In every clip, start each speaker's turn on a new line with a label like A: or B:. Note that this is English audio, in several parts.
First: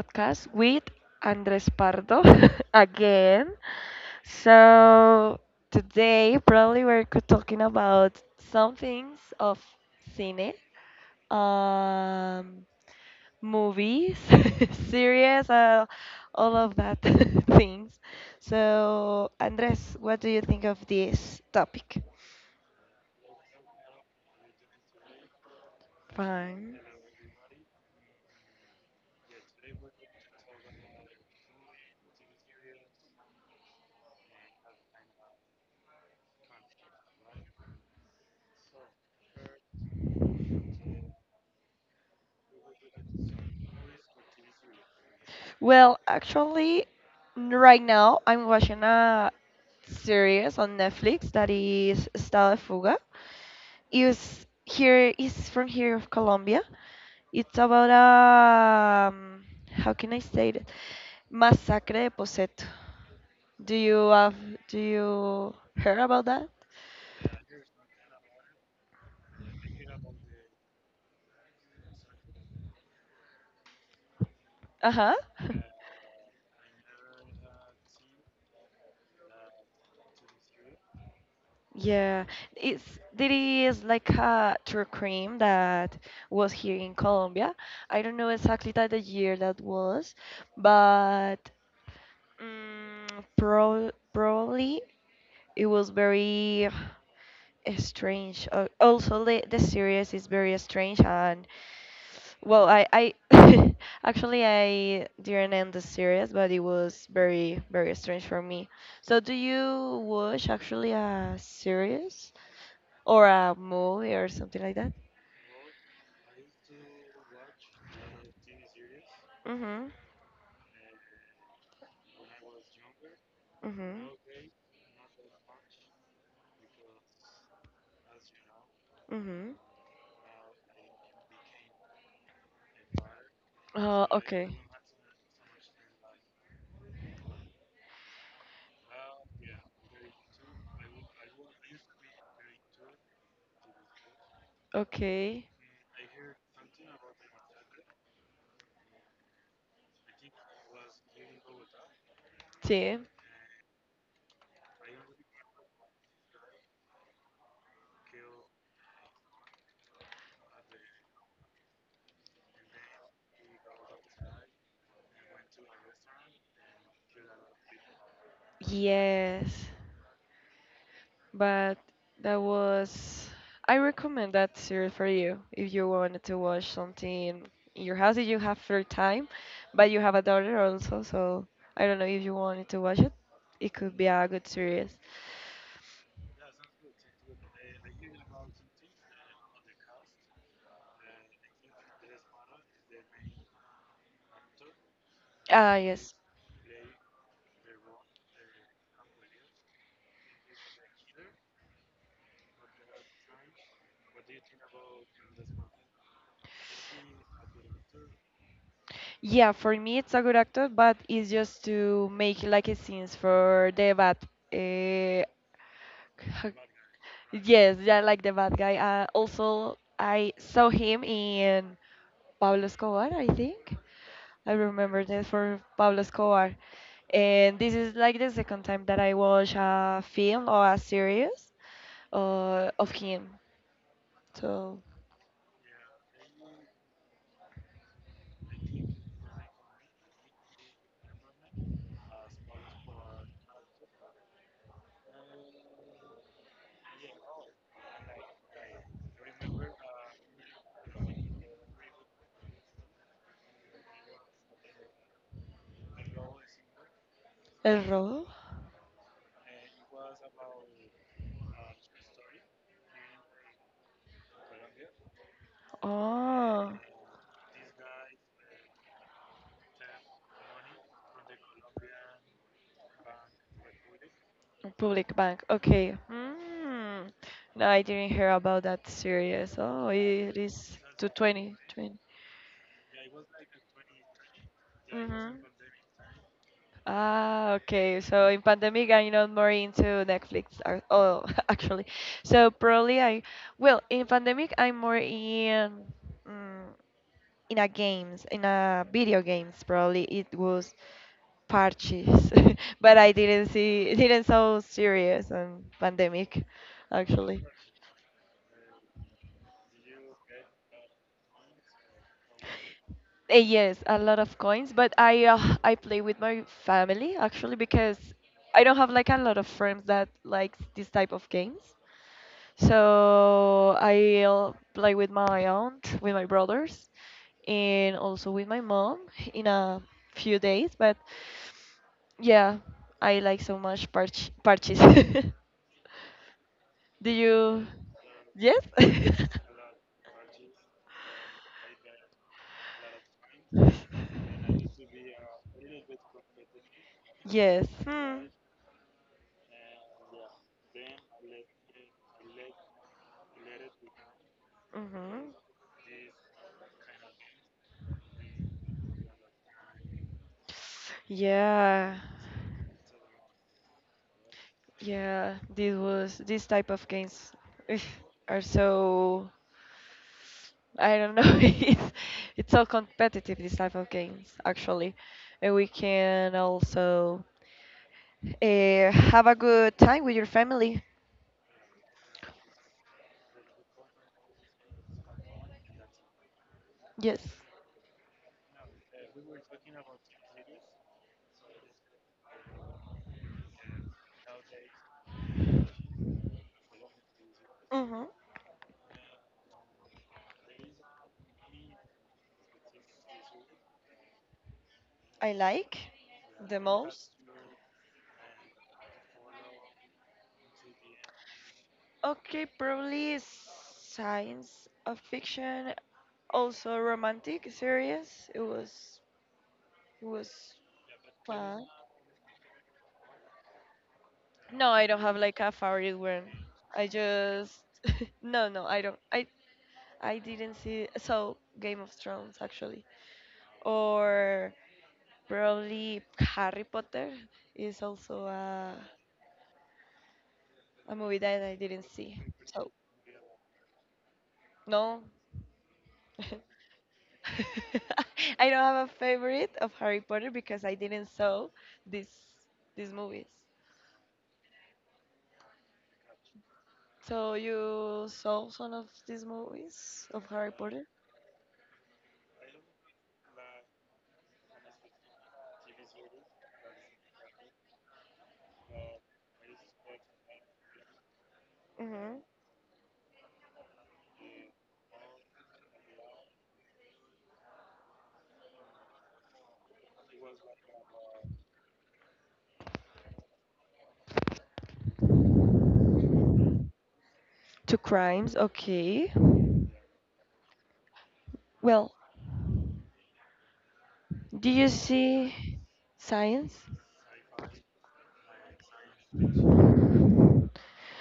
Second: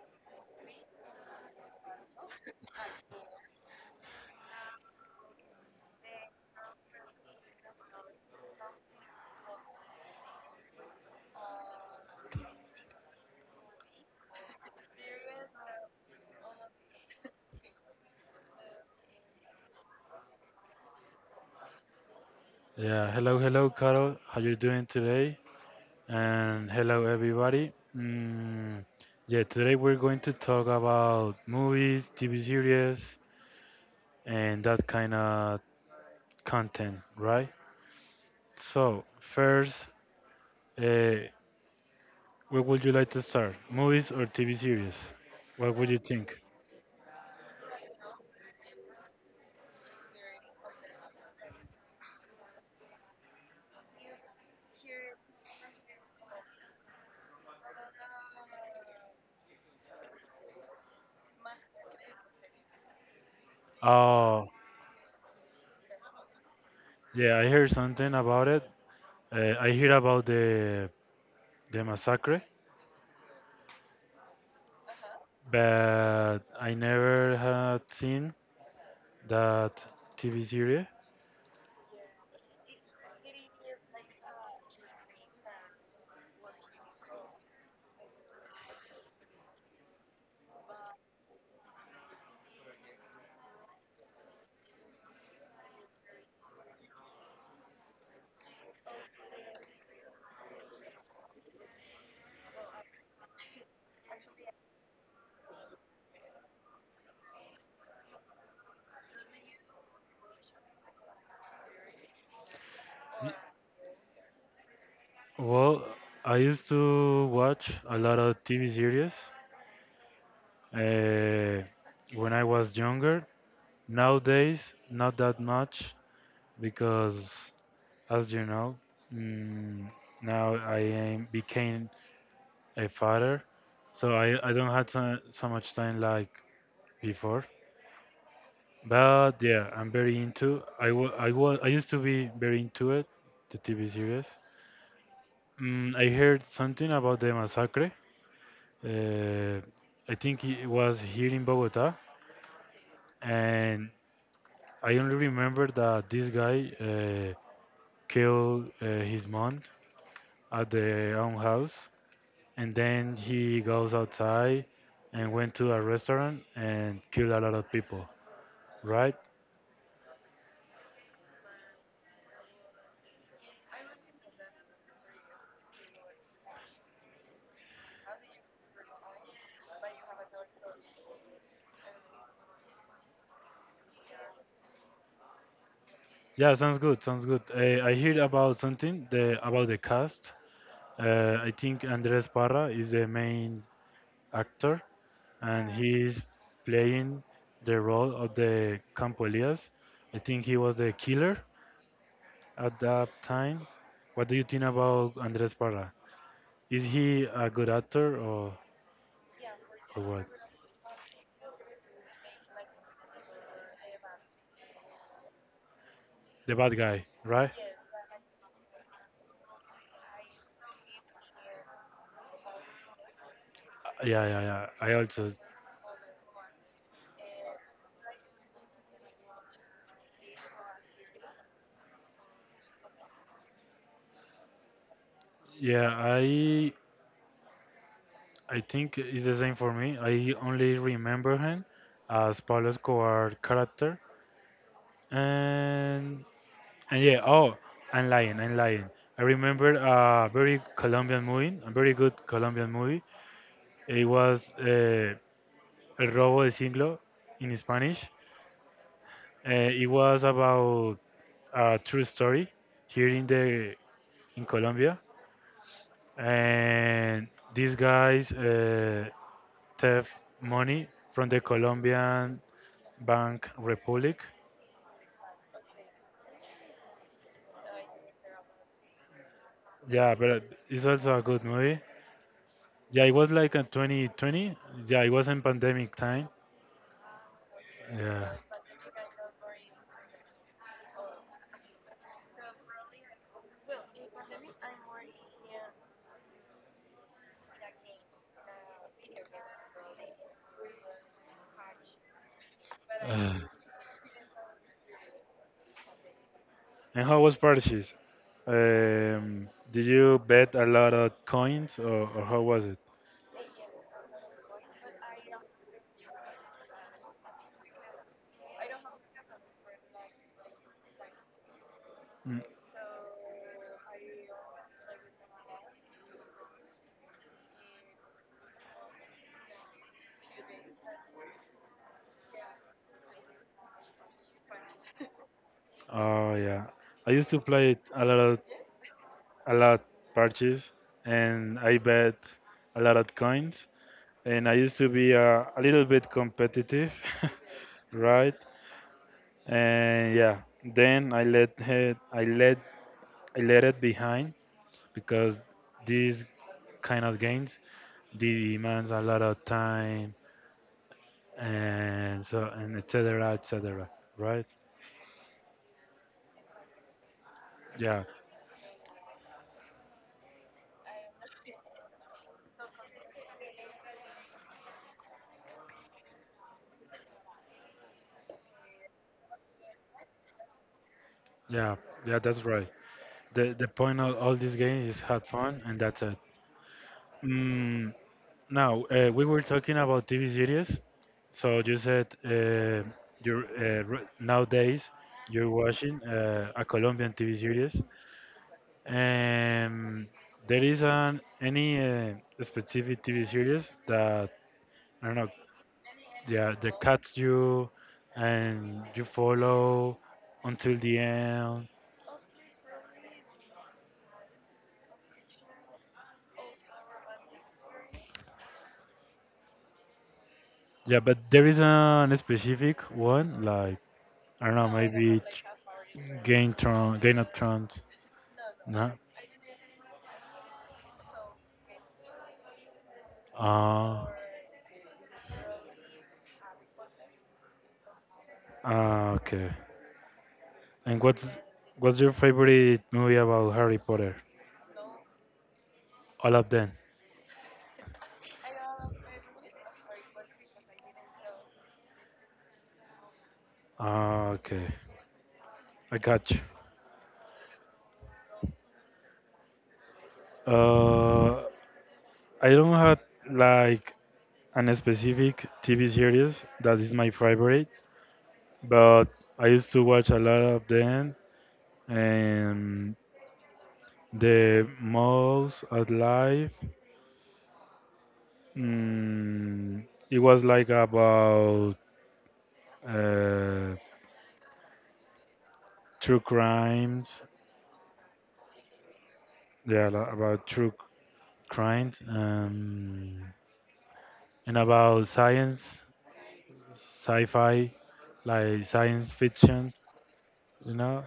A: podcast with Andres Pardo again. So Today probably talking about some things of cine, um, movies, series, all of that things. So Andres, what do you think of this topic?
B: Yeah, hello, hello, Carol. How you doing today? And
A: Fine.
B: hello, everybody. Yeah, today we're going to talk about movies, TV series, and that kind of content, right? So, first, uh, where would you like to start? Movies or TV series? What would you
A: Well,
B: think?
A: actually, right now I'm watching a series on Netflix that is Estado de Fuga. It's here is from here of Colombia. It's about a how can I say it? Masacre de Poseto. Do you have
B: Oh,
A: do you heard about that?
B: yeah, I heard something about it. I hear about the massacre,
A: Uh-huh.
B: but I never had seen that TV series?
A: Yeah, it's there is like a true crime that was here in Colombia. I don't know exactly that the year that was, but probably it was very strange. Also, the series is very strange and well, I actually I didn't end the series, but it was very strange for me. So, do you watch actually a series or a movie or something like that?
B: Well, I used to watch a lot of TV series
A: Mhm.
B: uh, when I was younger.
A: Mhm.
B: Nowadays, not that much because, as you know,
A: Mhm.
B: mm, now I am, became a father, so I,
A: Okay.
B: I don't have so much time like before. But yeah, I'm very into. I used to be very into it, the TV series.
A: Okay.
B: I heard something about the massacre. Uh, I think it was here in Bogota,
A: Sí.
B: and I only remember that this guy killed his mom at their own house, and then he goes outside and went to a restaurant and killed a lot of people. Right?
A: Yes. But that was. I recommend that series for you if you wanted to watch something in your house. If you have free time, but you have a daughter also, so I don't know if you wanted to watch it. It could be a good series.
B: Yeah, sounds good. Sounds good. I heard about about the cast. I think Andres Parra is the main actor, and
A: Ah, yes.
B: he's playing the role of the Campolias. I think he was the killer at that time. What do you think about Andres Parra? Is he a good actor, or,
A: Yeah, for
B: or
A: me it's
B: what?
A: a good actor, but it's just to make like a scenes for the bad. Uh,
B: The bad guy, right?
A: yes, yeah, like the bad guy. Also, I saw him in Pablo Escobar, I think.
B: Yeah, yeah,
A: I
B: yeah. I
A: remember
B: also,
A: this for Pablo Escobar. And this is like the second time that I watch a film or a series of him. So,
B: yeah, I think it's the same for me. I only remember him as Pablo Escobar character, and And yeah, oh, I'm lying, I'm lying. I remember a very Colombian movie, a very good Colombian movie. It was El Robo del Siglo in
A: El
B: Spanish.
A: Robo?
B: It was about a true story here in the in Colombia,
A: Oh,
B: and these guys theft money from the Colombian Bank Republic.
A: Public Bank. Okay. Mm. No, I didn't hear about that series. Oh,
B: Yeah, but
A: it is
B: it's
A: to
B: also a good movie.
A: 2020.
B: Yeah, it was like a 2020. Yeah, it was
A: Mm-hmm.
B: in pandemic time.
A: Ah, okay.
B: Yeah.
A: So in pandemic, I'm not more into Netflix. Actually, so probably I well in pandemic I'm more in mm, in a games in a video games. Probably it was parches, but I
B: Uh,
A: didn't see didn't so serious on pandemic,
B: and how was
A: actually.
B: purchase? Did you bet a lot of coins, or how was it?
A: Yes, a lot of coins, but I play with my family actually because I don't have like a lot of friends that likes this type of games.
B: Mm,
A: So I'll play with my aunt, with my brothers, and also with my mom in a few days. But yeah, I like so much parches.
B: oh yeah, I
A: Do
B: used to
A: you?
B: play it a lot,
A: Yes.
B: a lot purchase, and I bet a lot of coins. And I used to be a little bit competitive,
A: Yes. Hmm.
B: right? And yeah, then I let it behind
A: Mm-hmm.
B: because these kind of games demands a lot of time
A: Yeah.
B: and so, and etc., etc., right?
A: Yeah. This type of games ugh,
B: Yeah,
A: are so I don't know. It's so competitive this type of games actually, and we can also have a good time with your family.
B: yeah, yeah, that's right. The point of all these games is have fun, and that's it.
A: Yes.
B: mm, Now, we were talking about tv series, so you said, you're, nowadays you're watching a colombian tv series.
A: Mm-hmm.
B: Um, there is an any specific TV series that, I don't know,
A: I like
B: yeah,
A: the
B: that cuts
A: most.
B: you and you follow until the end.
A: Okay, probably science of fiction, also romantic series. It was
B: Yeah, but there is
A: fun.
B: an specific one like, I don't know,
A: No, I don't
B: maybe
A: have like a favorite one.
B: Game
A: I
B: Tron, Game of
A: just
B: Thrones.
A: no no I
B: No.
A: don't I didn't see so Game of Thrones actually
B: Ah,
A: or probably Harry Potter is also
B: ah, okay.
A: a
B: And
A: movie
B: what's
A: that I didn't
B: what's your
A: see. So
B: favorite movie about Harry Potter?
A: no.
B: All of them.
A: I don't have a favorite of Harry Potter because I didn't saw this these movies.
B: Ah, okay. I got you.
A: So you saw some of these movies of Harry Potter?
B: Uh, I don't have like an specific TV series that is my favorite, but I used to watch a lot of them.
A: Hmm
B: And the most alive, mm, it was like about uh, true crimes.
A: Two crimes, okay.
B: Yeah, about true
A: Well,
B: crimes, and
A: do you
B: about
A: see
B: science,
A: Science?
B: sci-fi, like science fiction. You know,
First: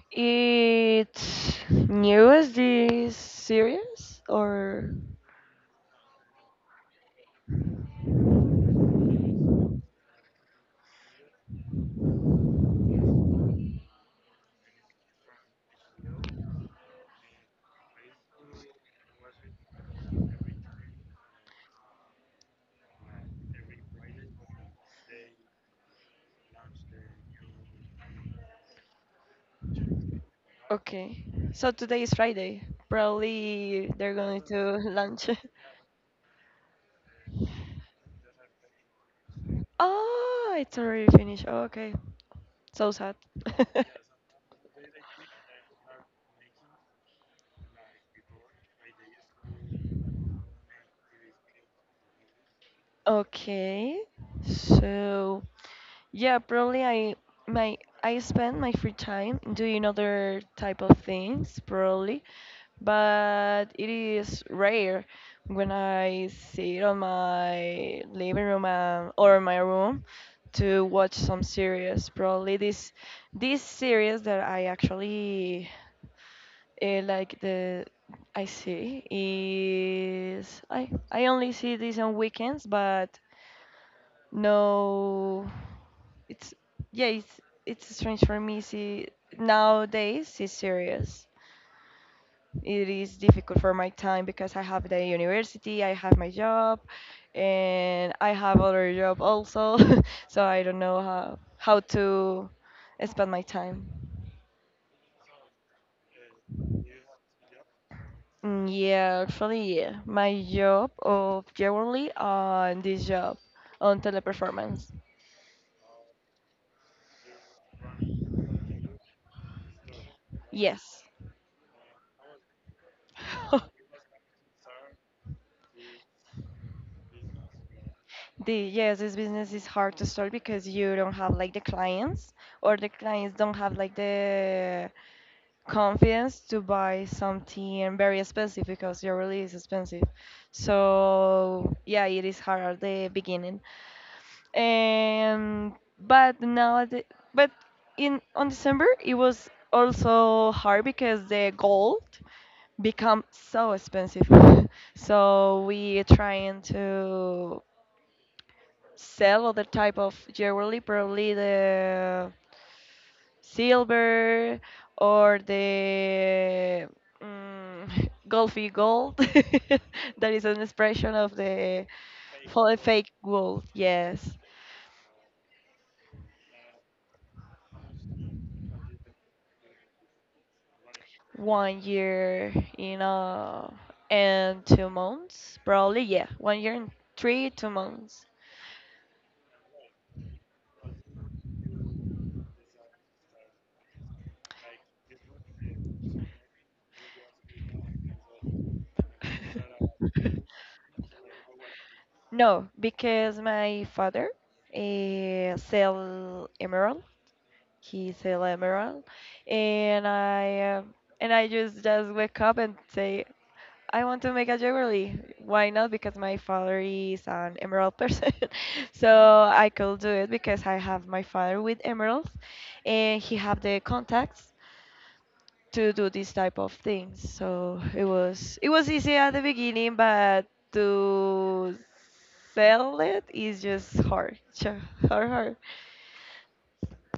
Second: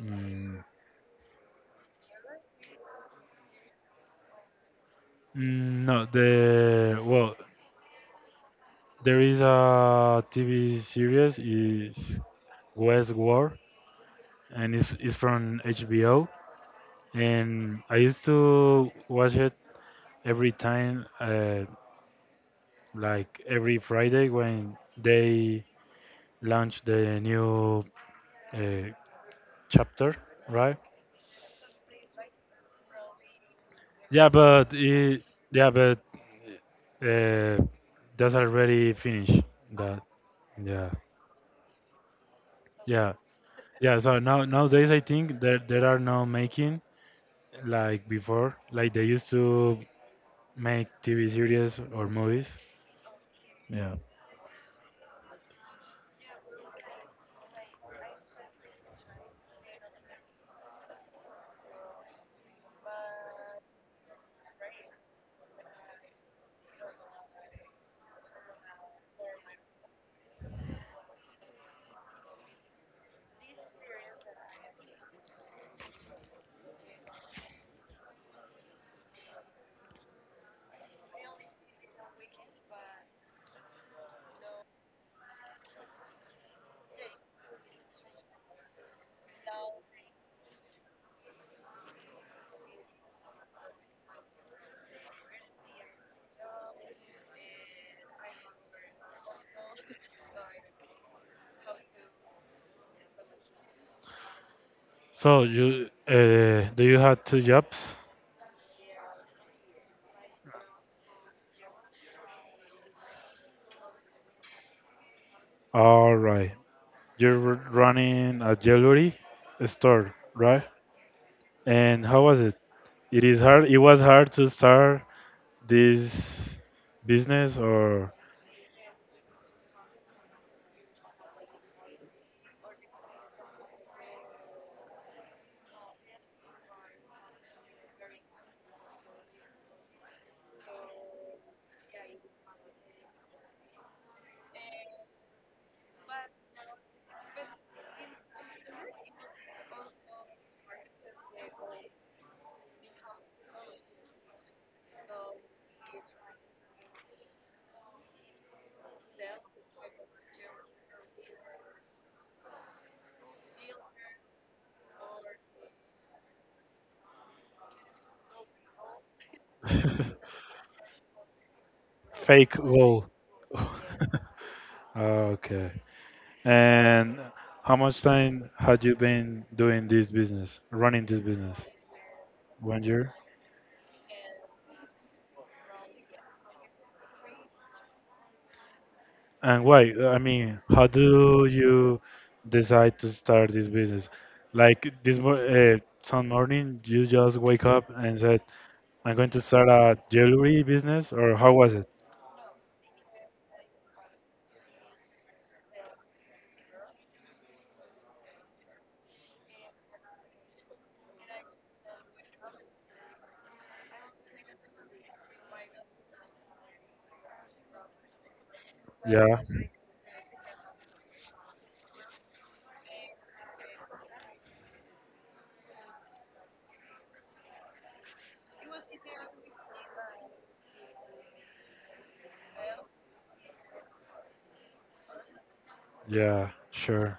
B: mm,
A: It's new as this series or
B: no, the well, there is a TV series is Westworld, and it's from HBO, and I used to watch it every time, like every Friday when they launch the new uh, chapter, right?
A: okay. So today is Friday. Probably they're
B: Yeah,
A: going
B: but
A: to lunch.
B: yeah, but uh, that's already finished. That.
A: Oh, it's
B: Yeah,
A: already finished. Oh, okay. So
B: yeah.
A: sad.
B: Yeah, so nowadays I think that there are no making like before, like they used to make TV series or movies.
A: Okay. So yeah, probably I my I spend my free time doing other type of things, probably but it is rare when I sit on my living room or my room to watch some series. Probably this series that I actually like the I see is I only see this on weekends, but no, it's yeah it's strange for me see nowadays see series. It is difficult for my time because I have the university, I have my job, and I have other job also. So I don't know how to spend my time.
B: So, you do you have 2 jobs?
A: Yeah, actually, yeah. My job of yearly on this job on teleperformance.
B: All right, you're running a jewelry store, right?
A: Yes.
B: And how was it? It is hard. It was hard to start this business. Or
A: The Yes, this business is hard to start because you don't have like the clients or the clients don't have like the confidence to buy something very expensive because your release is expensive. So yeah, it is hard at the beginning. And but now at the, but In on December it was also hard because the gold become so expensive. So we trying to sell other type of jewelry, probably the silver or the golfy gold. That is an expression of the
B: fake
A: for
B: goal.
A: fake gold. Yes,
B: Okay. And how much time had you been doing this business, running this business?
A: 1 year
B: One
A: in
B: year?
A: and 2 months, probably. Yeah, 1 year and three two months.
B: And why? I mean, how do you decide to start this business? Like this some morning, you just wake up and said, "I'm going to start a jewelry business," or how was it?
A: No, because my father sell emerald. He's a Emerald, and I just wake up and say I want to make a jewelry. Why not? Because my father is an emerald person,
B: Yeah,
A: so I could do it because I have my father with emeralds, and he have the contacts to do this type of things. So it was easy at the beginning, but to sell it is just hard, hard, hard.
B: yeah, sure.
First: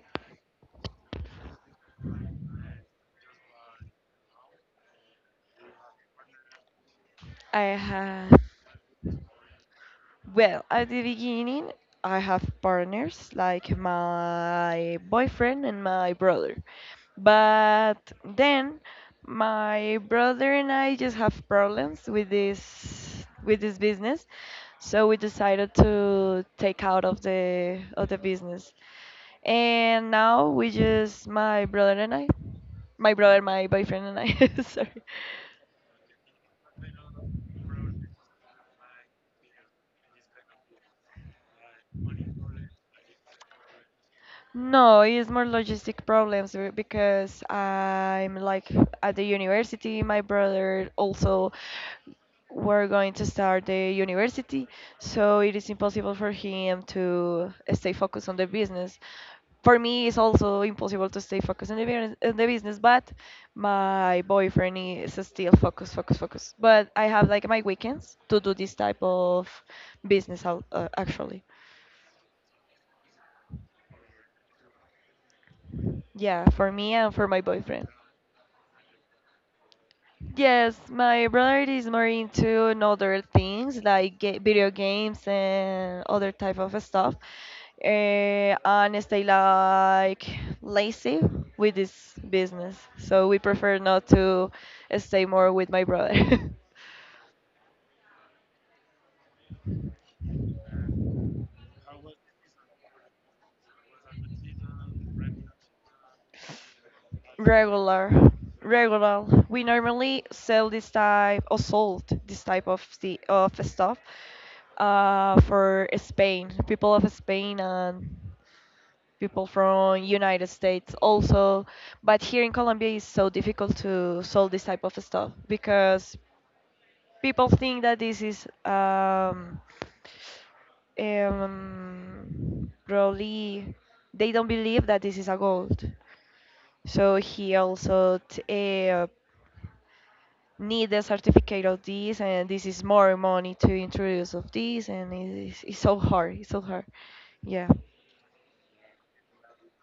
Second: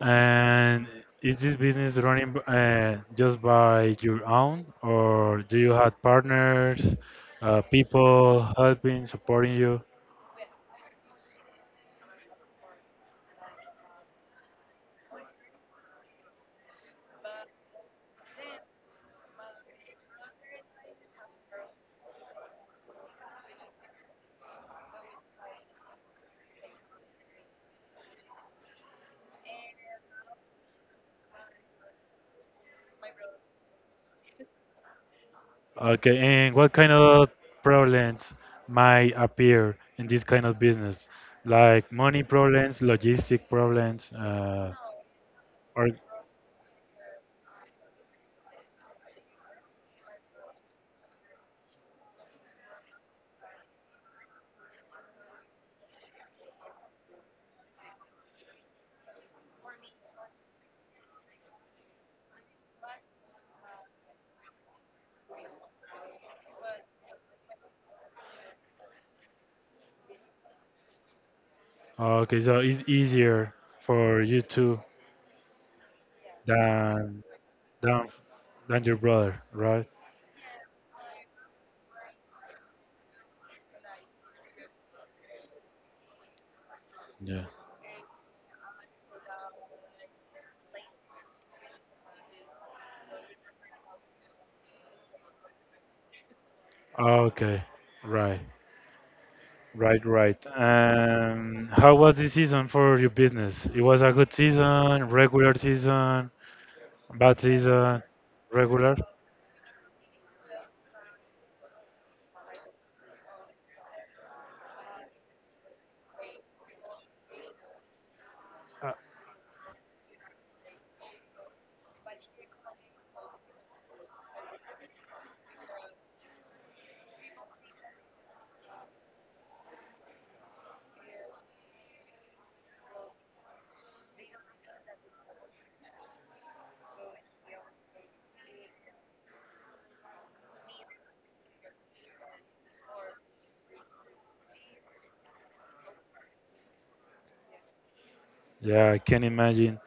B: And is this business running just by your own, or do you have partners,
A: I had
B: people helping, supporting you?
A: Well, at the beginning, I have partners like my boyfriend and my brother. But then my brother and I just have problems with this business, so we decided to take out of the business. And now we just my brother, my boyfriend and I, sorry.
B: Okay, and what kind of problems might appear in this kind of business? Like money problems, logistic problems,
A: No, it's more
B: or
A: logistic problems because I'm like at the university. My brother also were going to start the university, so it is impossible for him to stay focused on the business. For me, it's also impossible to stay focused on the business, but my boyfriend is still focus. But I have like my weekends to do this type of business, actually.
B: okay, so it's easier for you two
A: Yeah, for me and
B: than
A: for my boyfriend.
B: than than your brother, right?
A: Yes, my brother is more into other things like video games and other type of stuff,
B: Yeah.
A: and stay like lazy with this business. So we prefer not to stay more with my brother.
B: Okay, right. Right, right. How was the season for your business? It was a good season, regular season, bad season,
A: Regular.
B: regular.
A: We normally sell this type or sold this type of the of stuff for spain people of spain and
B: Uh,
A: people from united states also, but here in colombia it's so difficult to sell this type of stuff because people think that this is probably they don't believe that this is a gold so he also uh, need a certificate of this, and this is more money to introduce of this, and it's so hard. It's so hard. Yeah.
B: Yeah, I can imagine.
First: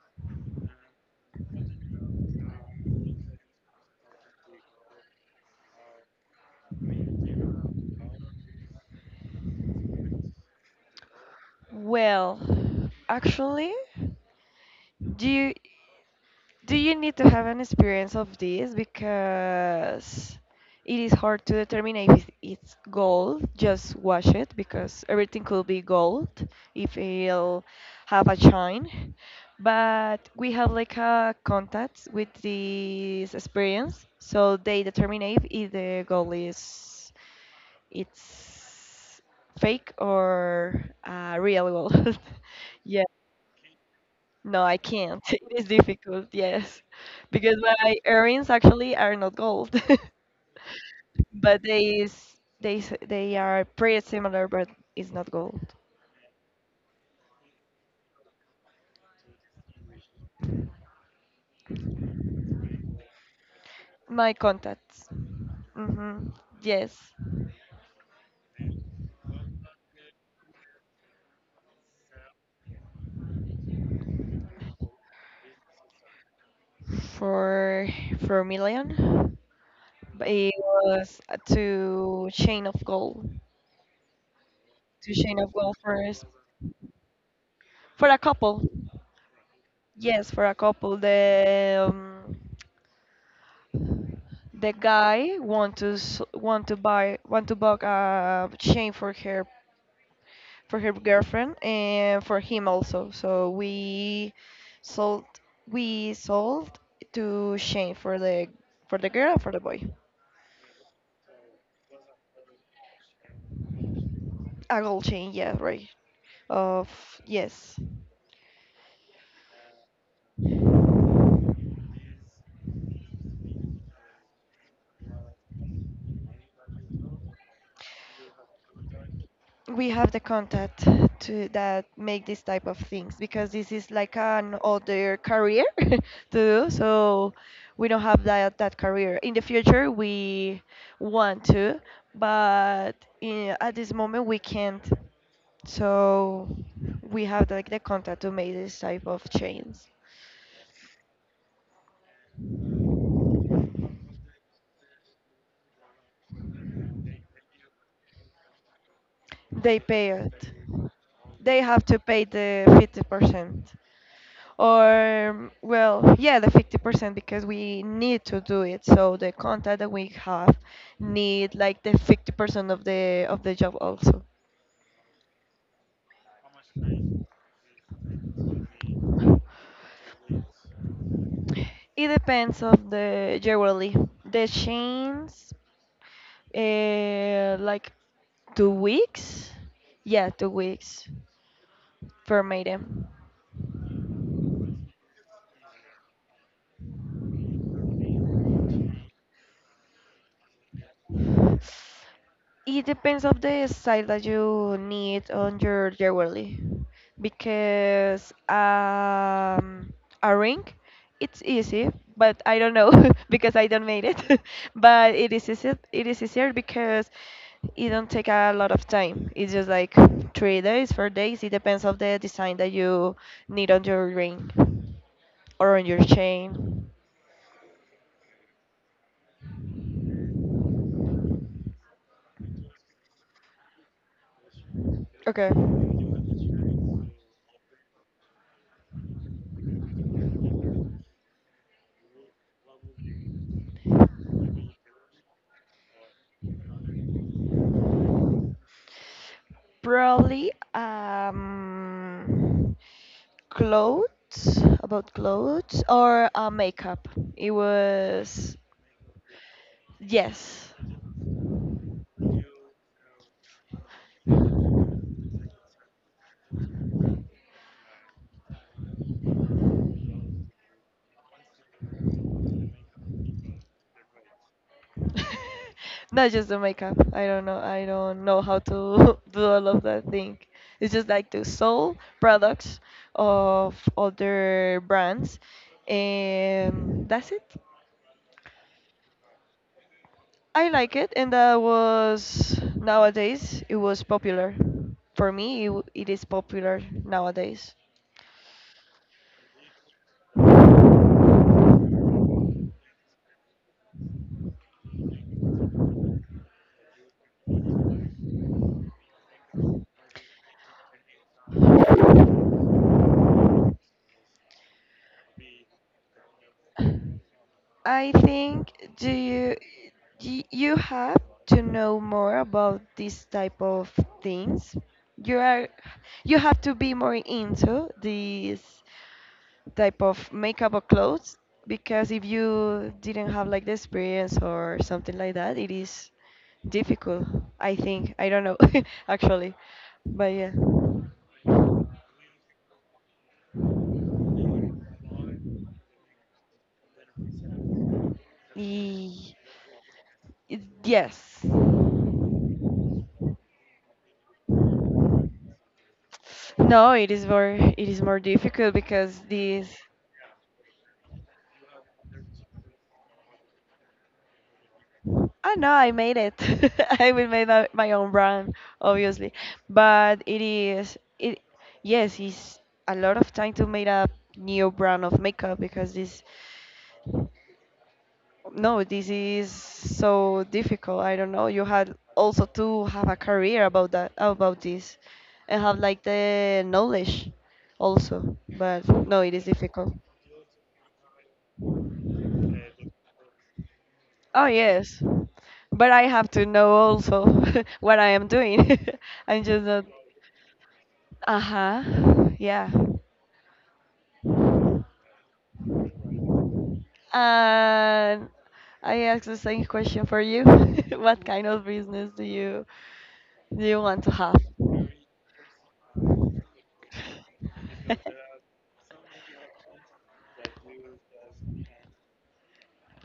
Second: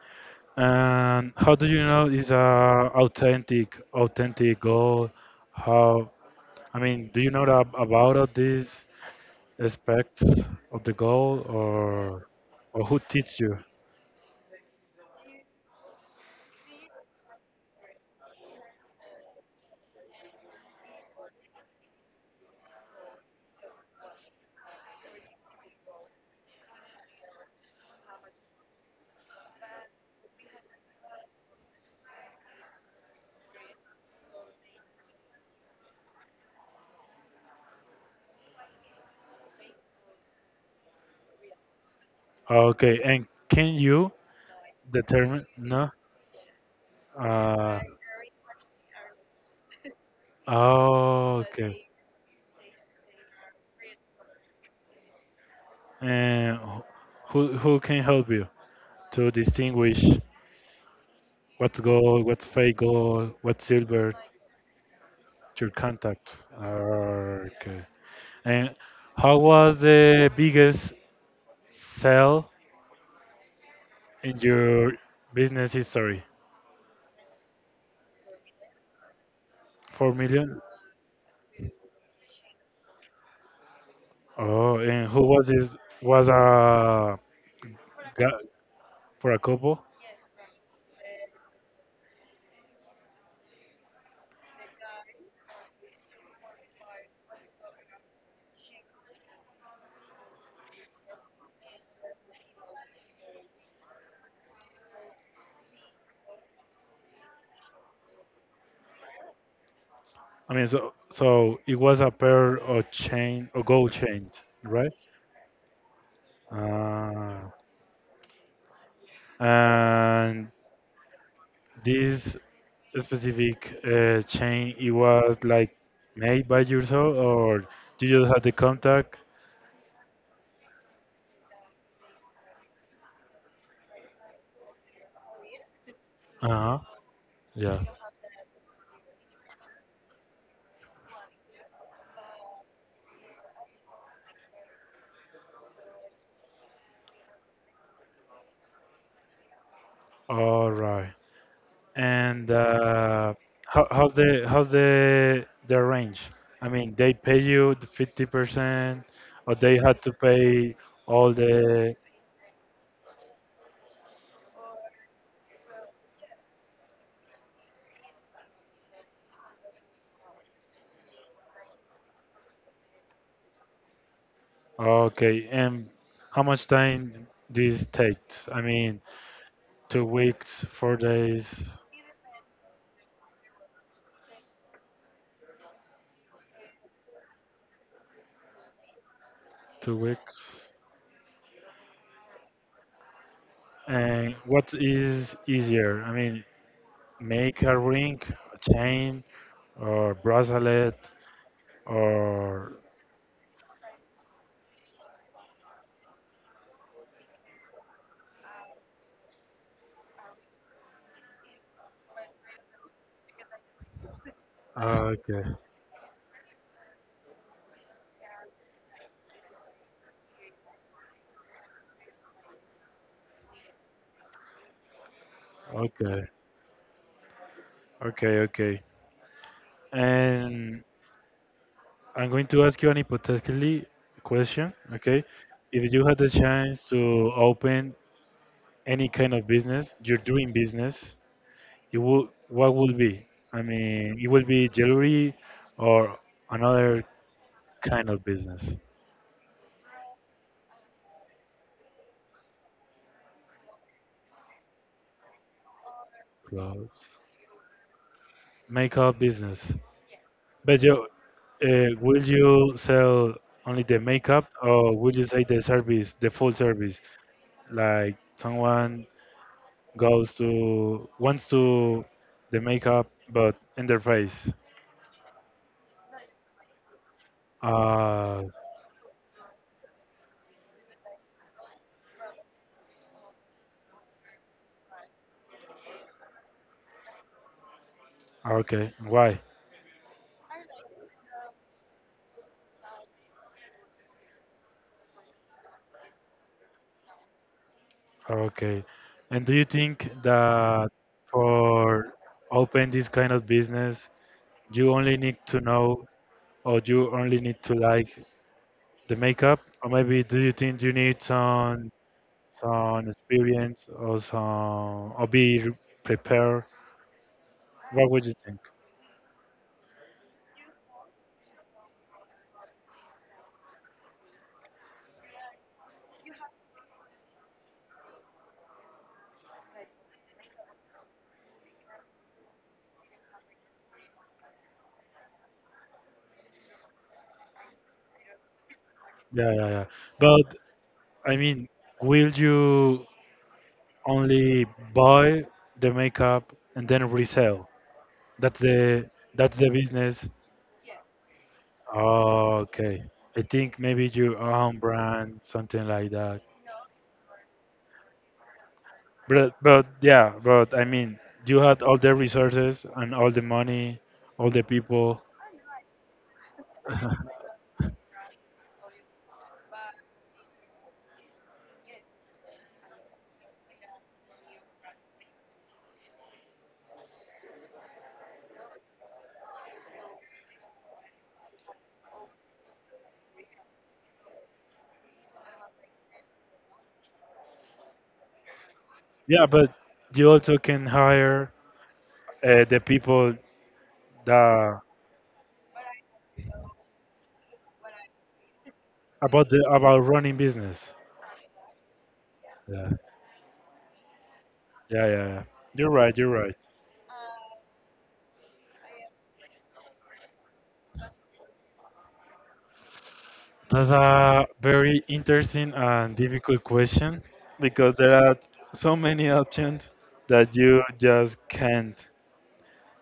B: And how do you know it's a authentic goal? How, I mean, do you know about all these aspects of the goal, or
A: Well,
B: who teach you?
A: actually, do you? Do you need to have an experience of this? Because it is hard to determine if it's gold, just wash it because everything could be gold if it'll have a shine. But we have like a contact with this experience, so they determine if the gold is it's fake or real gold.
B: Okay, and can you
A: No, I can't. It
B: determine?
A: is
B: No.
A: difficult, yes, because
B: Uh,
A: my earrings actually are not gold,
B: Oh,
A: but
B: okay.
A: they is they s- they are pretty similar, but it's not gold.
B: And who can help you to distinguish what's gold, what's fake gold, what's silver?
A: My contacts,
B: Your
A: mm-hmm.
B: contact.
A: Yes,
B: Okay. And how was the biggest sale in your business history?
A: for for a million,
B: Four
A: but it
B: million.
A: was a two chain of gold,
B: Oh, and
A: two
B: who
A: chain
B: was
A: of gold
B: this?
A: first
B: Was a
A: for a
B: guy
A: couple.
B: for a couple?
A: Yes, for a couple. The guy want to buy a chain for her girlfriend and for him also. So sold we sold two chain for the girl and for the boy.
B: I mean, so, it was a pair of chain, or gold chains,
A: A
B: right?
A: gold chain, yeah, right. Of
B: Ah.
A: yes.
B: And this specific chain, it was like made by yourself, or you just had the contact?
A: We have the contact to that make this type of things because this is like an other career to do
B: Uh-huh.
A: so.
B: Yeah,
A: We don't have that career. In the future we want to, but in, at this moment we can't, so we have like the contact to make this type of change.
B: all right. And how, how's the range? I mean, they pay you the 50%, or
A: They
B: they had
A: pay
B: to
A: it.
B: pay all
A: They have to
B: the.
A: pay the 50%, or well yeah the 50% because we need to do it so the contact that we have need like the 50% of the job also.
B: Okay, and how much time this takes? I mean, 2 weeks, 4 days,
A: It depends of the generally the chains like 2 weeks,
B: two
A: yeah two
B: weeks
A: weeks for maiden.
B: And what is easier? I mean, make a ring, a chain, or bracelet, or
A: It depends of the style that you need on your jewelry, because a ring, it's easy, but I don't know because I don't made it. But
B: ah,
A: it
B: okay,
A: is easy, it is easier because it don't take a lot of time. It's just like 3 days, 4 days. It depends of the design that you need on your ring or on your
B: okay,
A: chain.
B: okay, okay. And I'm going to ask you an hypothetically question, okay?
A: Okay.
B: If you had the chance to open any kind of business, your dream business, you would what would be? I mean, it would be jewelry or another kind of business.
A: Probably about clothes or makeup.
B: Clothes.
A: It was
B: Makeup business.
A: yes.
B: But you, will you sell only the makeup, or will you say the service, the full service? Like someone goes to wants to the makeup, but in their face.
A: Not just the makeup. I don't know. I don't know
B: Uh,
A: how to do all of that thing. It's just like to sell products of other brands, and that's it.
B: okay. Why?
A: I like it, and that was nowadays. It was popular. For me, it is popular nowadays.
B: Okay. And do you think that for open this kind of business, you only need to know, or you only need to like the makeup, or maybe do you think you need some experience, or some, or be prepared? What
A: I
B: would you think?
A: think you have to know more about this type of things. You are you have to be more into this type of makeup or clothes because if you didn't have like the experience or something like that, it is difficult. I think I don't know actually,
B: Yeah, yeah, yeah.
A: but yeah.
B: But I mean, will you only buy the makeup and then resell? That's the
A: Y-
B: that's the business.
A: yes.
B: Oh, okay. I think maybe your own brand, something like that.
A: No, it is more difficult because
B: But
A: this
B: but yeah, but I mean, you had all the resources and all the money, all the people.
A: oh no, I made it. I will make my own brand, obviously. But it is it yes, it's a lot of time to make a new brand of makeup because this no, this is so difficult. I don't know. You had also to have a career about this and have like the knowledge also. But no, it is
B: Yeah, but
A: difficult.
B: you also can hire the people
A: Oh,
B: that,
A: yes. But I have to know also what I am doing. I'm
B: about the
A: just not.
B: about running business.
A: Uh huh. Yeah.
B: Yeah, yeah, yeah, yeah. You're right. You're right.
A: And I ask the same question for you. What kind of business do you
B: That's
A: want to have?
B: a very interesting and difficult question. Because there are so many options that you just can't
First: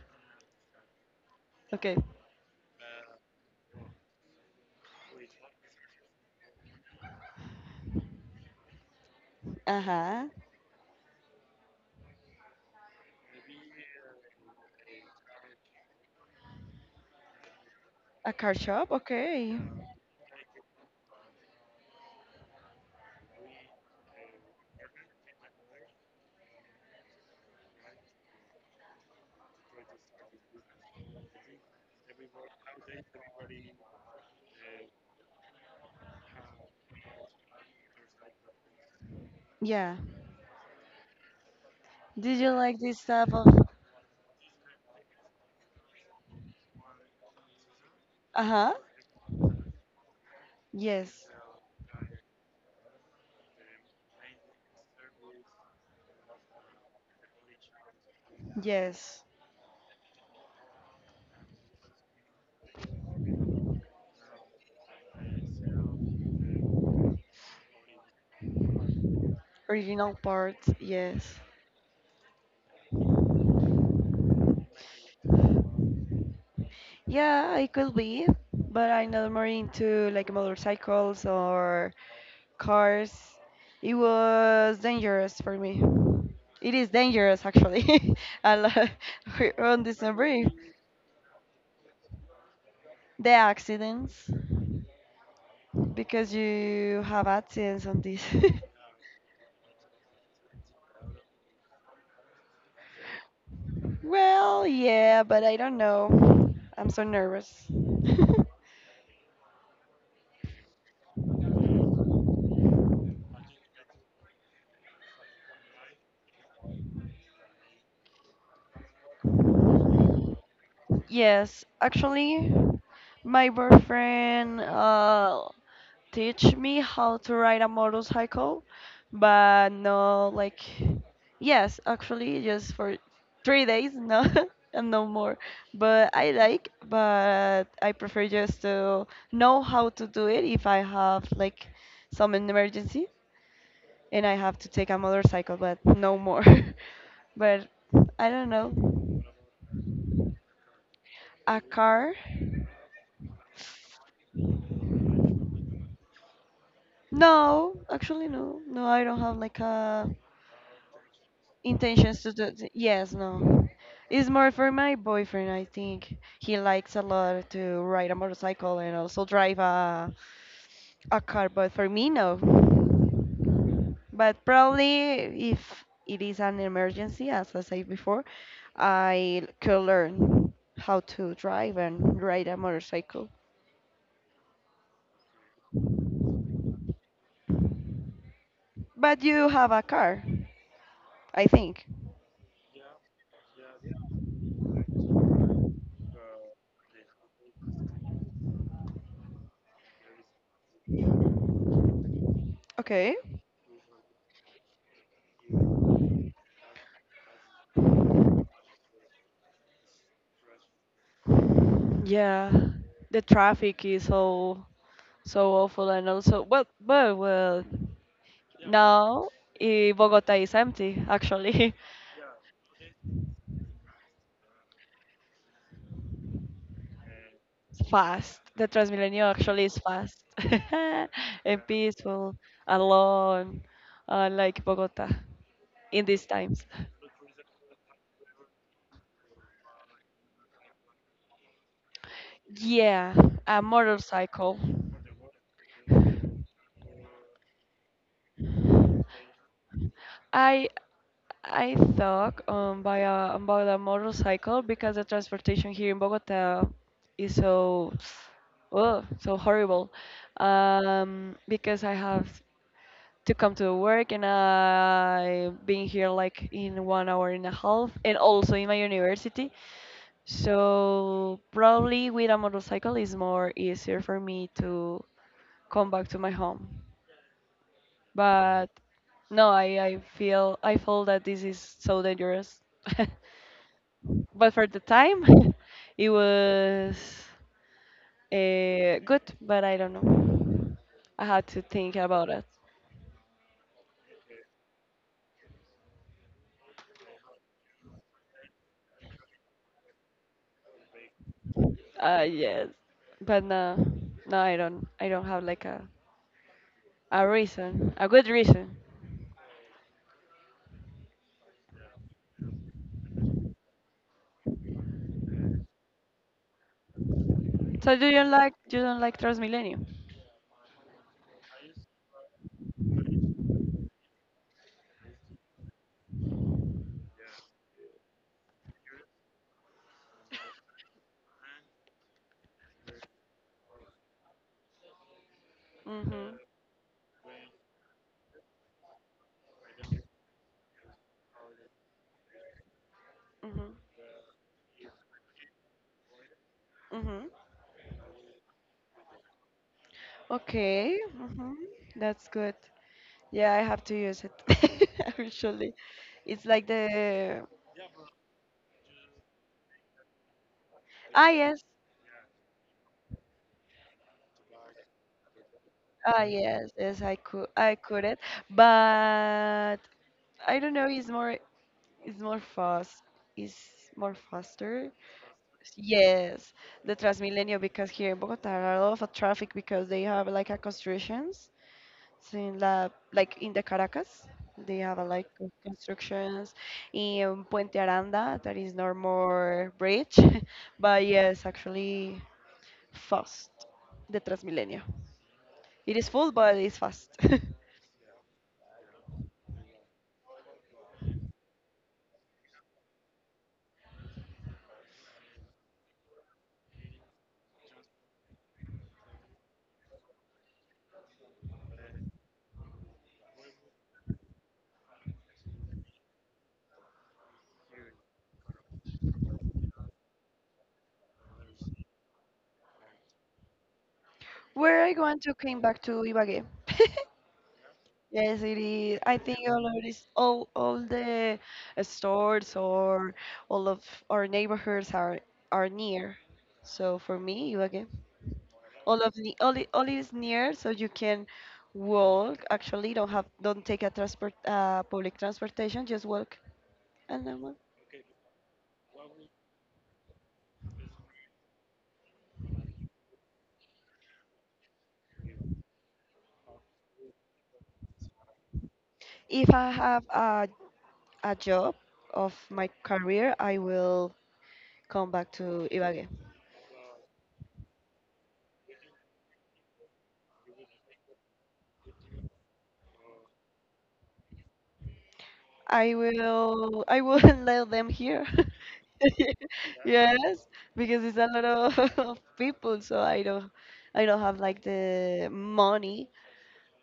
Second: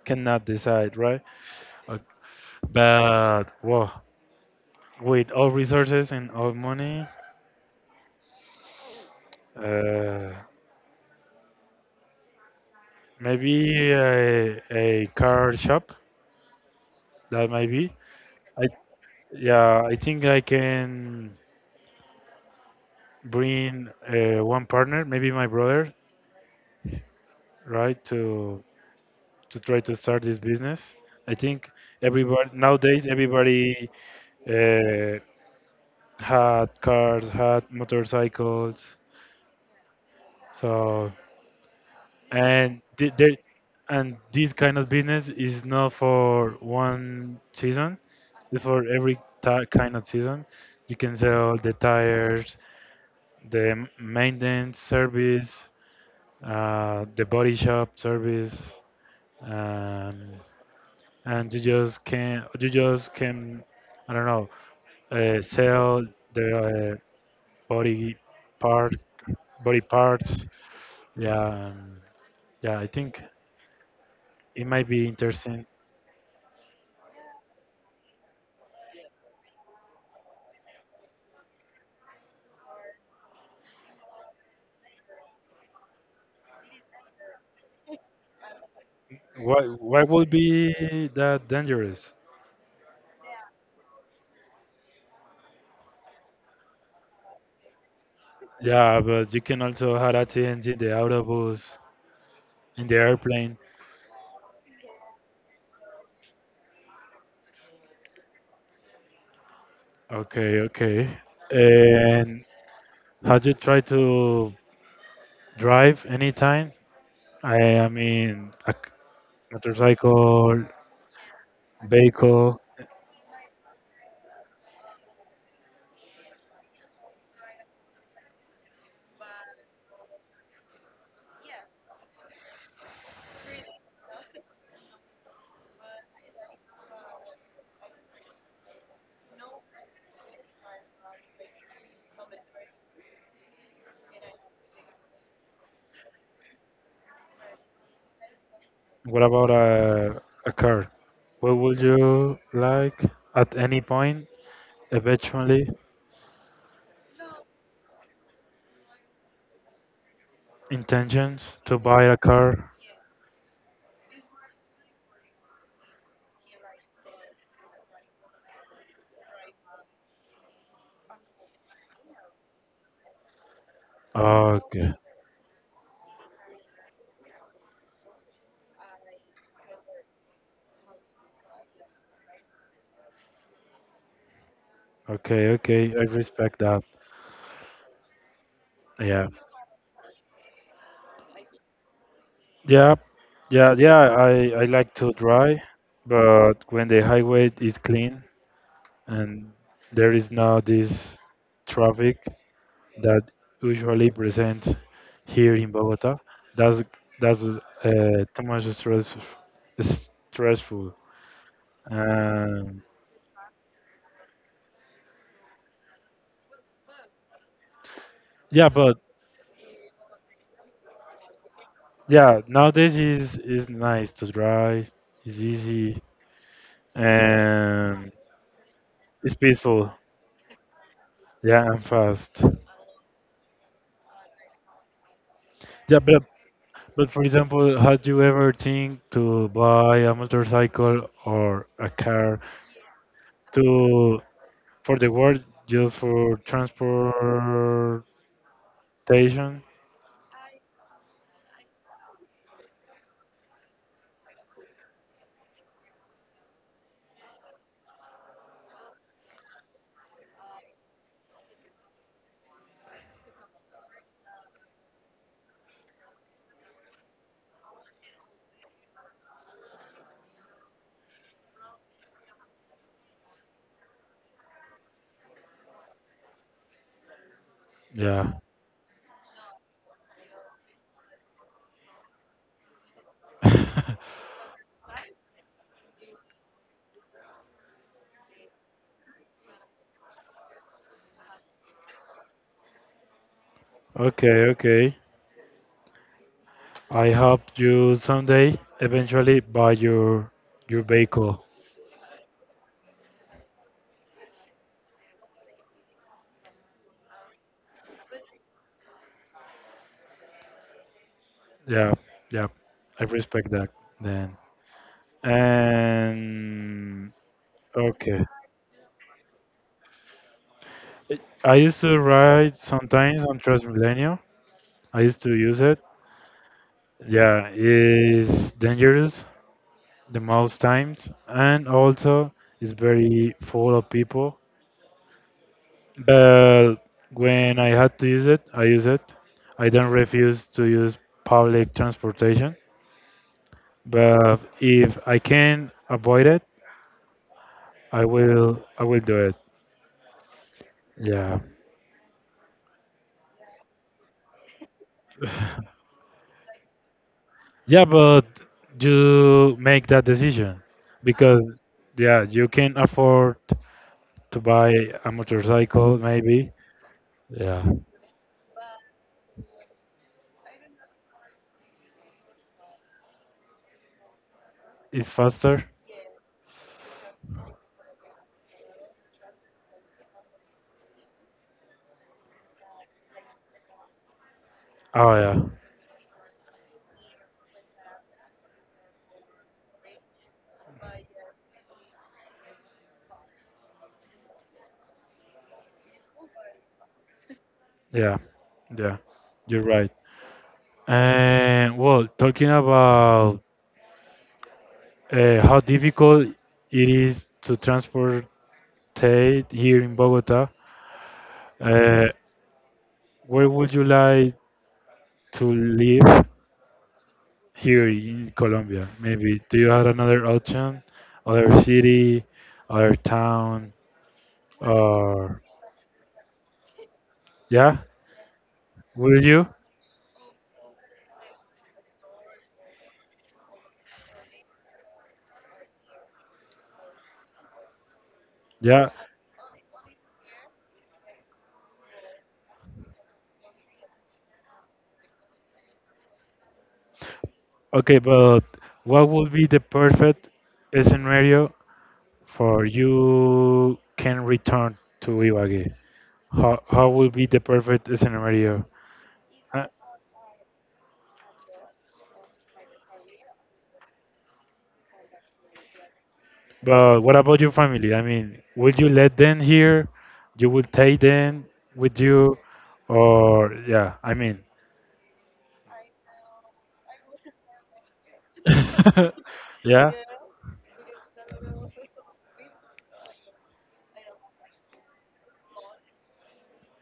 B: cannot decide, right?
A: Okay.
B: Uh, But whoa, with all resources and all money,
A: Uh huh.
B: uh, maybe a car shop, that might be.
A: A car
B: I
A: shop? Okay.
B: Yeah, I think I can bring one partner, maybe my brother, right, to try to start this business. I think everybody nowadays, everybody uh, had cars, had motorcycles,
A: Yeah.
B: so,
A: Did you like
B: and
A: this
B: th-
A: type
B: there
A: of?
B: and this kind of business is not for one season.
A: Uh
B: It's
A: huh.
B: for every ti kind of season. You can
A: Yes.
B: sell the tires, the maintenance service, the body shop service.
A: Yes.
B: um, and you just can, I don't know, sell the, body part body
A: Original
B: parts.
A: parts.
B: Yeah,
A: Yes.
B: yeah. I think it might be interesting.
A: Yeah, it could be, but I'm not more into like motorcycles or cars. It was dangerous for me. It is dangerous actually. A lot on
B: Why would
A: December,
B: be that dangerous?
A: the accidents because you have accidents on this.
B: Yeah, but you can also have accidents in the autobus, in the airplane.
A: Well, yeah, but I don't know. I'm so nervous.
B: Okay, okay. And how do you try to drive anytime? I mean, a motorcycle,
A: Yes, actually,
B: vehicle.
A: my boyfriend teach me how to ride a motorcycle, but no, like, yes, actually, just for 3 days, no, and no more. But I like, but I prefer just to know how to do it if I have like some emergency and I have to take a motorcycle, but no more. but I don't know,
B: What about a car? What
A: a
B: would
A: car.
B: you like at any point, eventually,
A: No, actually no. No, I don't have like a
B: intentions to buy a
A: intentions to do th-
B: car?
A: yes no it's more for my boyfriend I think he likes a lot to ride a motorcycle and also drive a car but for me no but
B: Okay,
A: probably if it is an emergency as I said before I could learn how to drive and ride a motorcycle
B: okay, okay. I respect that.
A: but
B: Yeah,
A: you have a car I think
B: yeah, yeah, yeah. I like to drive, but when the highway is clean and there is not this traffic,
A: okay.
B: that usually present here in Bogota. That's that's too much stressful.
A: Yeah,
B: Um,
A: the traffic is so so awful, and also well, but well.
B: yeah, but
A: Now, eh, Bogota is empty, actually.
B: yeah, nowadays is nice to drive. It's easy
A: It's
B: and
A: fast. The Transmilenio
B: it's
A: actually is
B: peaceful.
A: fast and
B: Yeah, and
A: peaceful,
B: fast.
A: alone, unlike Bogota
B: Yeah,
A: in
B: but
A: these times.
B: but for example, had you ever think to buy a motorcycle or a car,
A: Yeah, a
B: to
A: motorcycle.
B: for the work, just for transportation?
A: I I thought about a motorcycle because the transportation here in Bogota is so oh, so horrible. Because I have to come to work and I've been here like in 1 hour and a half, and also in my university. So probably with a motorcycle is more easier for me to come back to my home.
B: Yeah.
A: But no, I feel that this is so dangerous. But for the time, it was good. But I don't know. I had to think about it.
B: Okay, okay. I hope you someday eventually buy your vehicle.
A: Yes, but no, no, I don't. I don't have like a reason, a good reason.
B: Yeah, yeah. I respect that then. And
A: So do you
B: okay.
A: like you don't like Transmilenio?
B: I used to ride sometimes on Transmilenio. I used to use it. Yeah, it's dangerous the most times and also it's very full of people.
A: Mhm,
B: But when I had to use it. I don't refuse to use public transportation.
A: mhm,
B: But if I can avoid it,
A: mhm.
B: I will. I will do it.
A: Okay,
B: Yeah.
A: mhm. That's good. Yeah, I have to use it. Actually, it's like the
B: Yeah, but you make that decision
A: ah
B: because
A: yes,
B: yeah, you can afford to buy a motorcycle
A: ah
B: maybe.
A: yes, yes. I could,
B: Yeah.
A: I could it, but I don't know. It's more fast. It's more faster.
B: It's faster.
A: Yes, the Transmilenio because here in Bogota there are a lot of traffic because they have like a constructions. So in la like in the Caracas, they have a
B: Oh
A: like
B: yeah.
A: of constructions in Puente Aranda that is no more bridge, but yes, actually fast the Transmilenio. It is full, but it's fast.
B: Yeah. Yeah. You're right. And well, talking about how difficult it is to transportate here in Bogota. Uh, where would you like to live here in Colombia? Maybe do you have another option, other city, other town,
A: Where I going to
B: or
A: came back to Ibagué.
B: yeah?
A: Yes, it is. I
B: Will
A: think
B: you?
A: all of this, all the stores or all of our neighborhoods are near. So for me, again,
B: Yeah.
A: all of the all is near, so you can walk. Actually, don't take a transport public transportation. Just walk. And then walk.
B: Okay, but what would be the perfect scenario for you can return to Ibagué? How would be the perfect scenario?
A: If
B: Uh,
A: I have a job of my career, I will come back to Ibagué.
B: But what about your family? I mean, would you let them here? You would take them with you? Or, yeah, I mean,
A: I wouldn't let them hear.
B: yeah,
A: Yes, because it's a lot of, of people, so I don't have like the money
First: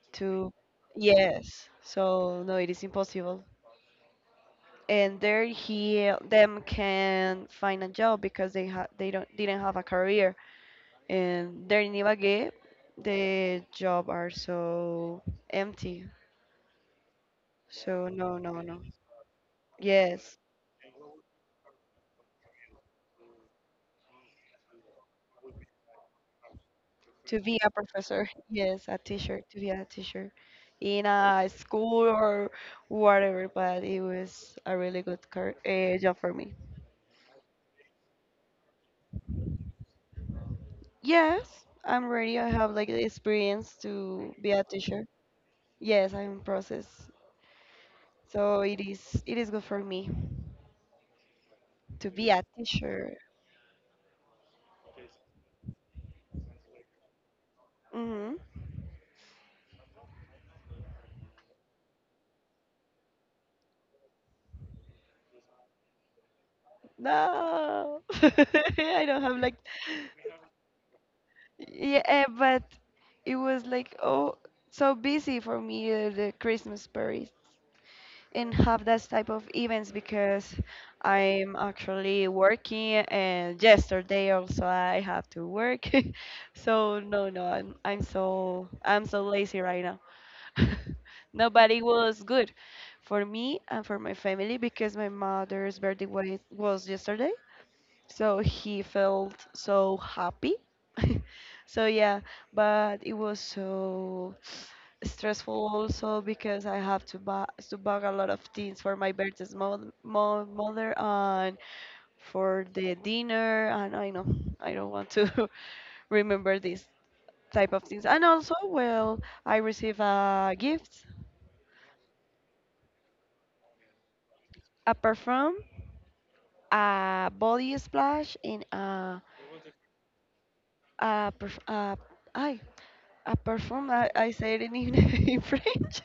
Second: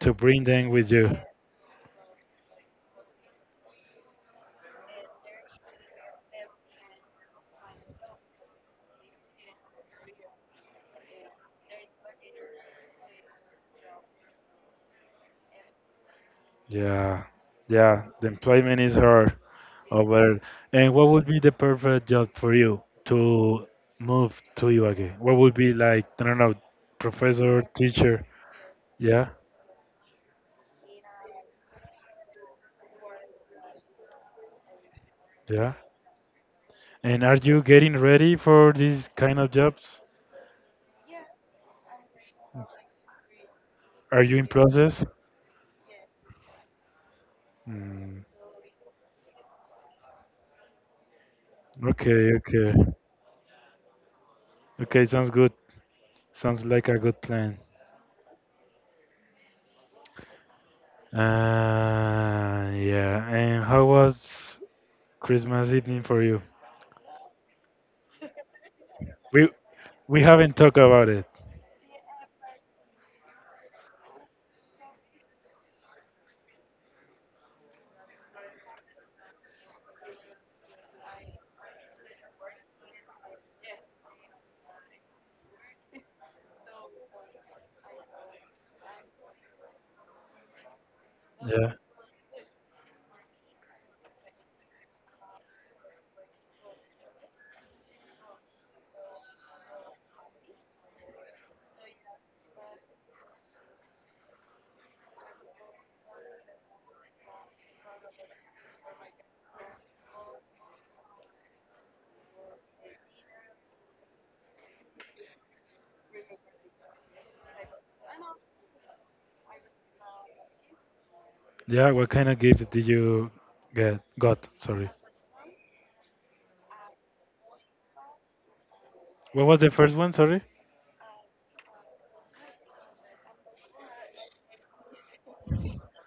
B: to bring
A: to
B: them with you.
A: yes. So no, it is impossible. And there he them can find a job because they ha they don't didn't have a career. And there in Ibagué, the job are so empty.
B: Yeah, yeah,
A: So
B: the
A: no, no,
B: employment
A: no.
B: is hard
A: Yes.
B: over. And what would be the perfect job for you to move to Ibagué? What would be like, I don't know,
A: To be
B: professor,
A: a
B: teacher?
A: professor. Yes, a
B: Yeah,
A: teacher, to be a teacher in a school or whatever, but it was a really good
B: yeah.
A: job for me.
B: And are you getting ready for these kind of jobs?
A: Yes, I'm ready. I have like the experience
B: Are
A: to
B: you in
A: be a
B: process?
A: teacher. Yes, I'm in process.
B: Mm,
A: So it is good for me to be
B: okay,
A: a
B: okay.
A: teacher.
B: Okay, sounds good. Sounds like a good plan.
A: Hmm.
B: Yeah. And how was Christmas evening for you?
A: No, I don't have
B: We
A: like
B: we haven't talked about it.
A: yeah, but it was like oh so busy for me the Christmas party and have that type of events because I'm actually working and yesterday also I have to work. So no no I'm so lazy right now.
B: Yeah.
A: Nobody was good for me and for my family because my mother's birthday was yesterday so he felt so happy. So yeah, but it was so stressful also because I have to buy a lot of things for my birthday's mo mo mother and for the dinner and I know I don't want to remember these type of things. And also, well, I receive a gift,
B: Yeah, what kind of gift did you get got? Sorry.
A: a perfume, a body splash, and
B: What was the first one? Sorry.
A: a perf a ay, a perform. I said it in in French.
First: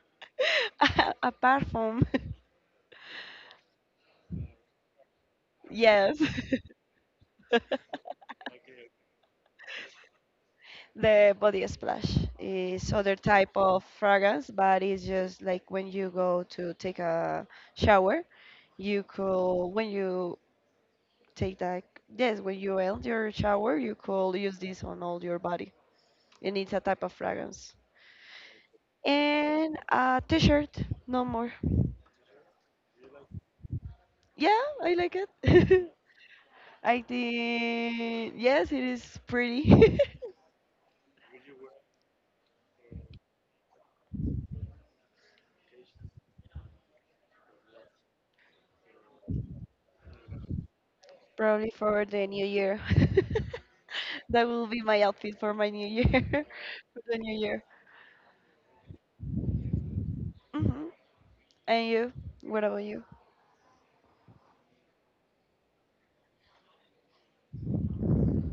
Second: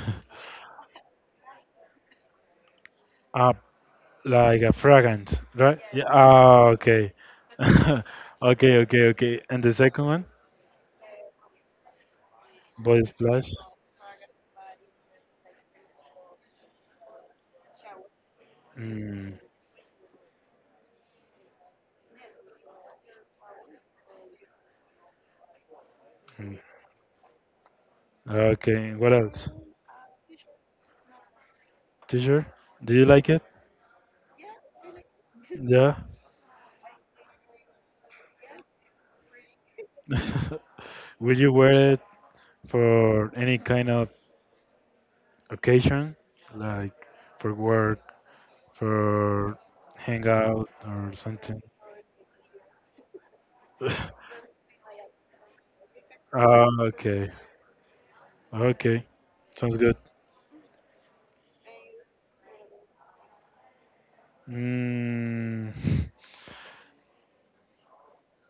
A: A, a perform.
B: Uh, like a fragrance, right? Yeah.
A: Yes.
B: Ah, okay. Okay, okay, okay. And the second one?
A: The body splash is
B: Body
A: other
B: splash.
A: type of fragrance, but it's just like when you go to take a shower, you
B: Mm.
A: could when you take that yes, when you end your shower, you could use this on all your body. And
B: Mm.
A: it's a type of fragrance.
B: Okay, what else?
A: And a t-shirt, no more.
B: T-shirt? Do you like it?
A: Yeah, I like it.
B: Yeah.
A: I think yes, it is pretty.
B: Will you wear it for any kind of occasion, like for work, for hangout, or something?
A: Probably for the new year. That will be my outfit for my new year,
B: Ah,
A: for the
B: okay,
A: new year.
B: okay, sounds good.
A: Hmm. And you? What about you?
B: Mm,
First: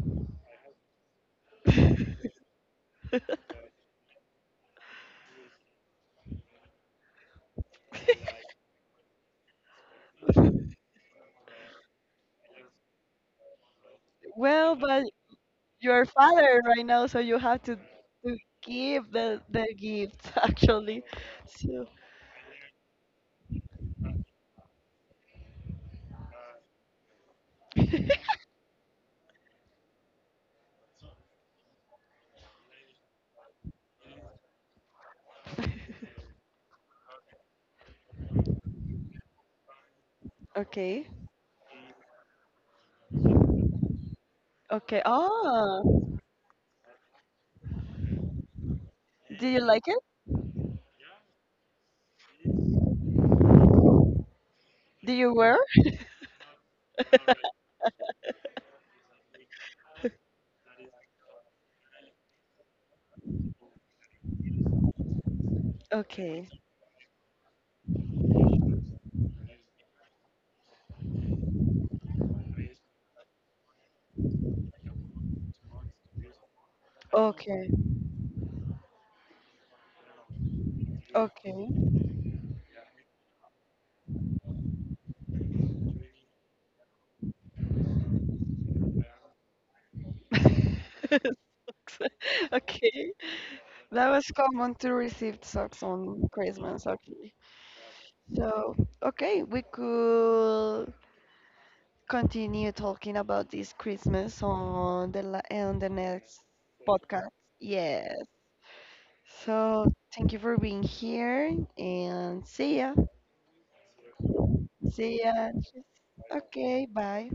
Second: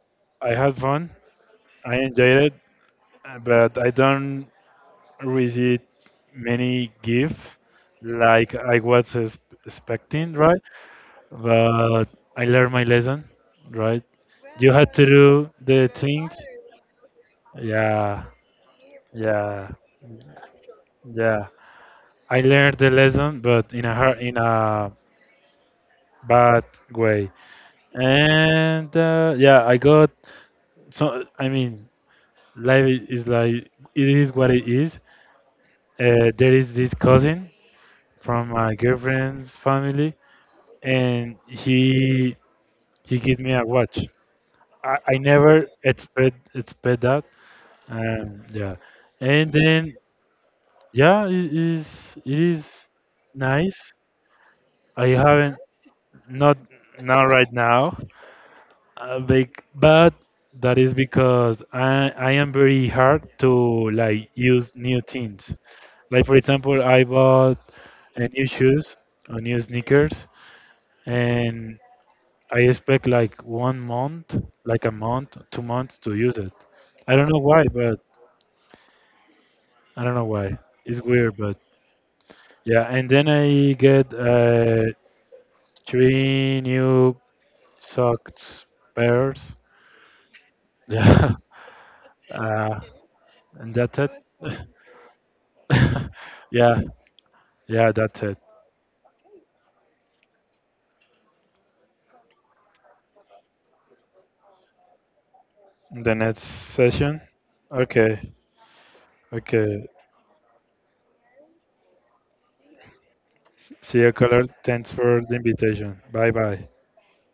B: I had fun. I enjoyed it, but I don't receive many gifts like I was expecting, right? But I learned my lesson, right? You
A: Well,
B: had
A: but
B: to do the
A: you're
B: things.
A: father right now, so you have
B: Yeah,
A: to give the
B: yeah,
A: gift actually.
B: yeah.
A: So
B: I learned the lesson, but in a hard, in a bad way. And yeah, I got so. I mean, life is like it is what it is. There is this cousin from my girlfriend's family,
A: Okay.
B: and he gave me a watch. I,
A: Okay.
B: I never
A: Oh,
B: expect that. Yeah, and
A: did you like
B: then
A: it?
B: yeah, it is nice. I
A: Did you wear?
B: haven't Not, not right now, but that is because I am very hard to like use new things. Like for
A: Okay.
B: example, I bought a new shoes or new sneakers, and I expect like 1 month, like a month, 2 months to use it. I don't know why,
A: Okay.
B: but I don't know why. It's weird, but
A: Okay.
B: yeah. And then I get three new socks pairs. Yeah. Uh,
A: Okay.
B: And that's
A: That
B: it.
A: was common to receive socks on
B: Yeah,
A: Christmas, actually.
B: yeah, that's it.
A: So, okay, we could continue talking about this Christmas on the la on the
B: The
A: next
B: next session.
A: podcast. Yes.
B: Okay, okay.
A: So, thank you for being here and see ya.
B: See you, caller. Thanks
A: See
B: for
A: ya.
B: the invitation. Bye bye.
A: Okay, bye.